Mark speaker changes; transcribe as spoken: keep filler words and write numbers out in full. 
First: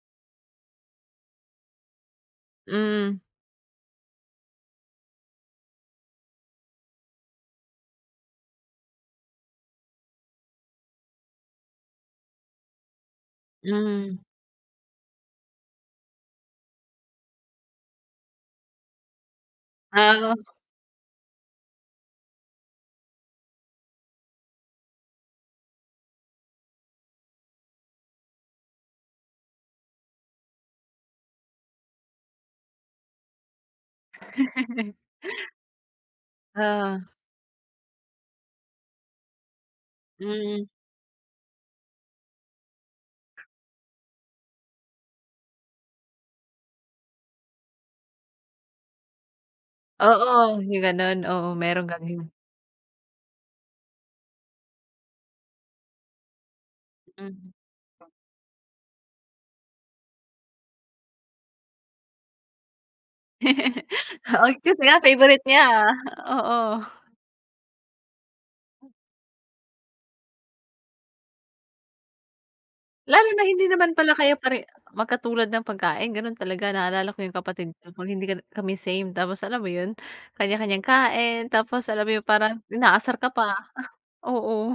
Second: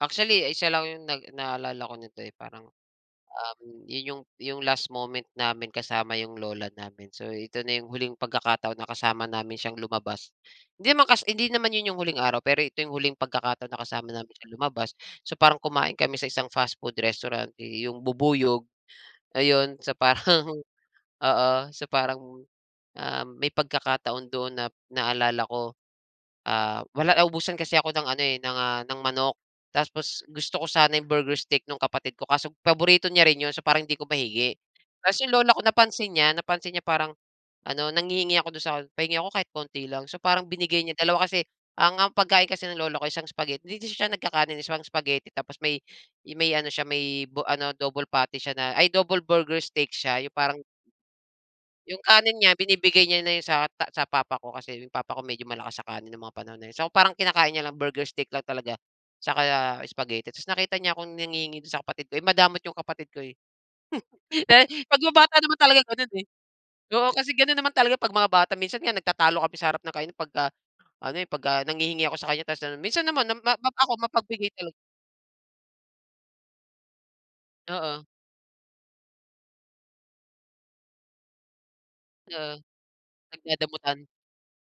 Speaker 1: Actually, isa lang yung nag naalala ko nito, eh. Parang,
Speaker 2: Mm.
Speaker 1: um, yun yung yung last moment namin kasama yung lola namin. So, ito na yung huling pagkakataon na kasama namin siyang lumabas. Hindi naman kas hindi naman yun yung huling araw, pero ito yung huling pagkakataon na kasama
Speaker 2: Hmm.
Speaker 1: namin siyang lumabas. So, parang kumain kami sa isang fastfood restaurant yu yung bubuyog, ayon. So
Speaker 2: Ah
Speaker 1: parang
Speaker 2: oo.
Speaker 1: oo, so parang, um, may pagkakataon dun na naalala ko. Ah, wala naubusan kasi ako ng ano, eh, ng, ah, ng manok. taspos, gusto ko sana yung burger steak nung kapatid ko. Kaso paborito niya rin yun. So parang hindi ko mahingi. Ta's yung lola ko napansin niya, napansin niya
Speaker 2: Oo.
Speaker 1: parang ano nanghihingi ako dun sa "Pahingi ako kahit konti lang." So, parang
Speaker 2: Mm.
Speaker 1: binigay niya, dalawa kasi ang ang pagkain kasi ng lola ko, isang spaghetti- 'di 'di siya nagkakanin, eh- isang spaghetti tapos may, eh, may ano siya may bo ano double patty siya na ay double burger steak siya. Yung parang
Speaker 2: Oo, yung ganun. Oo, merong ka
Speaker 1: Yung
Speaker 2: din.
Speaker 1: kanin niya binibigay niya na yun sa ta sa papa ko. Kasi yung papa ko medyo malakas sa kanin nung mga panahon na yun. So, parang
Speaker 2: Mhm.
Speaker 1: kinakain niya lang burger steak lang talaga, 'tsaka spaghetti. Tas nakita niya akong nanghihingi dun sa kapatid ko. Eh, madamot yung kapatid ko, eh.
Speaker 2: Kasi
Speaker 1: Pag
Speaker 2: nga
Speaker 1: yung bata
Speaker 2: favorite
Speaker 1: naman
Speaker 2: niya,
Speaker 1: talaga ganun, eh.
Speaker 2: oo.
Speaker 1: Oo, kasi ganun naman talaga 'pag mga bata. Minsan
Speaker 2: Hmm.
Speaker 1: nga nagtatalo kami sa harap ng kainan 'pagka ano, eh, 'pagka nanghihingi ako sa kaniya. Tas ano minsan
Speaker 2: Lalo
Speaker 1: naman na
Speaker 2: na
Speaker 1: ma
Speaker 2: hindi
Speaker 1: map ako
Speaker 2: naman pala kayo
Speaker 1: mapagbigay
Speaker 2: pare
Speaker 1: talag
Speaker 2: magkatulad ng pagkain, ganun talaga. Naalala ko yung kapatid ko,
Speaker 1: Oo.
Speaker 2: 'pag hindi ka na kami same. Tapos alam mo yun? Kanya-kanyang kain. Tapos, alam mo yun
Speaker 1: Oo,
Speaker 2: parang inaasar ka pa,
Speaker 1: nagdadamutan.
Speaker 2: oo.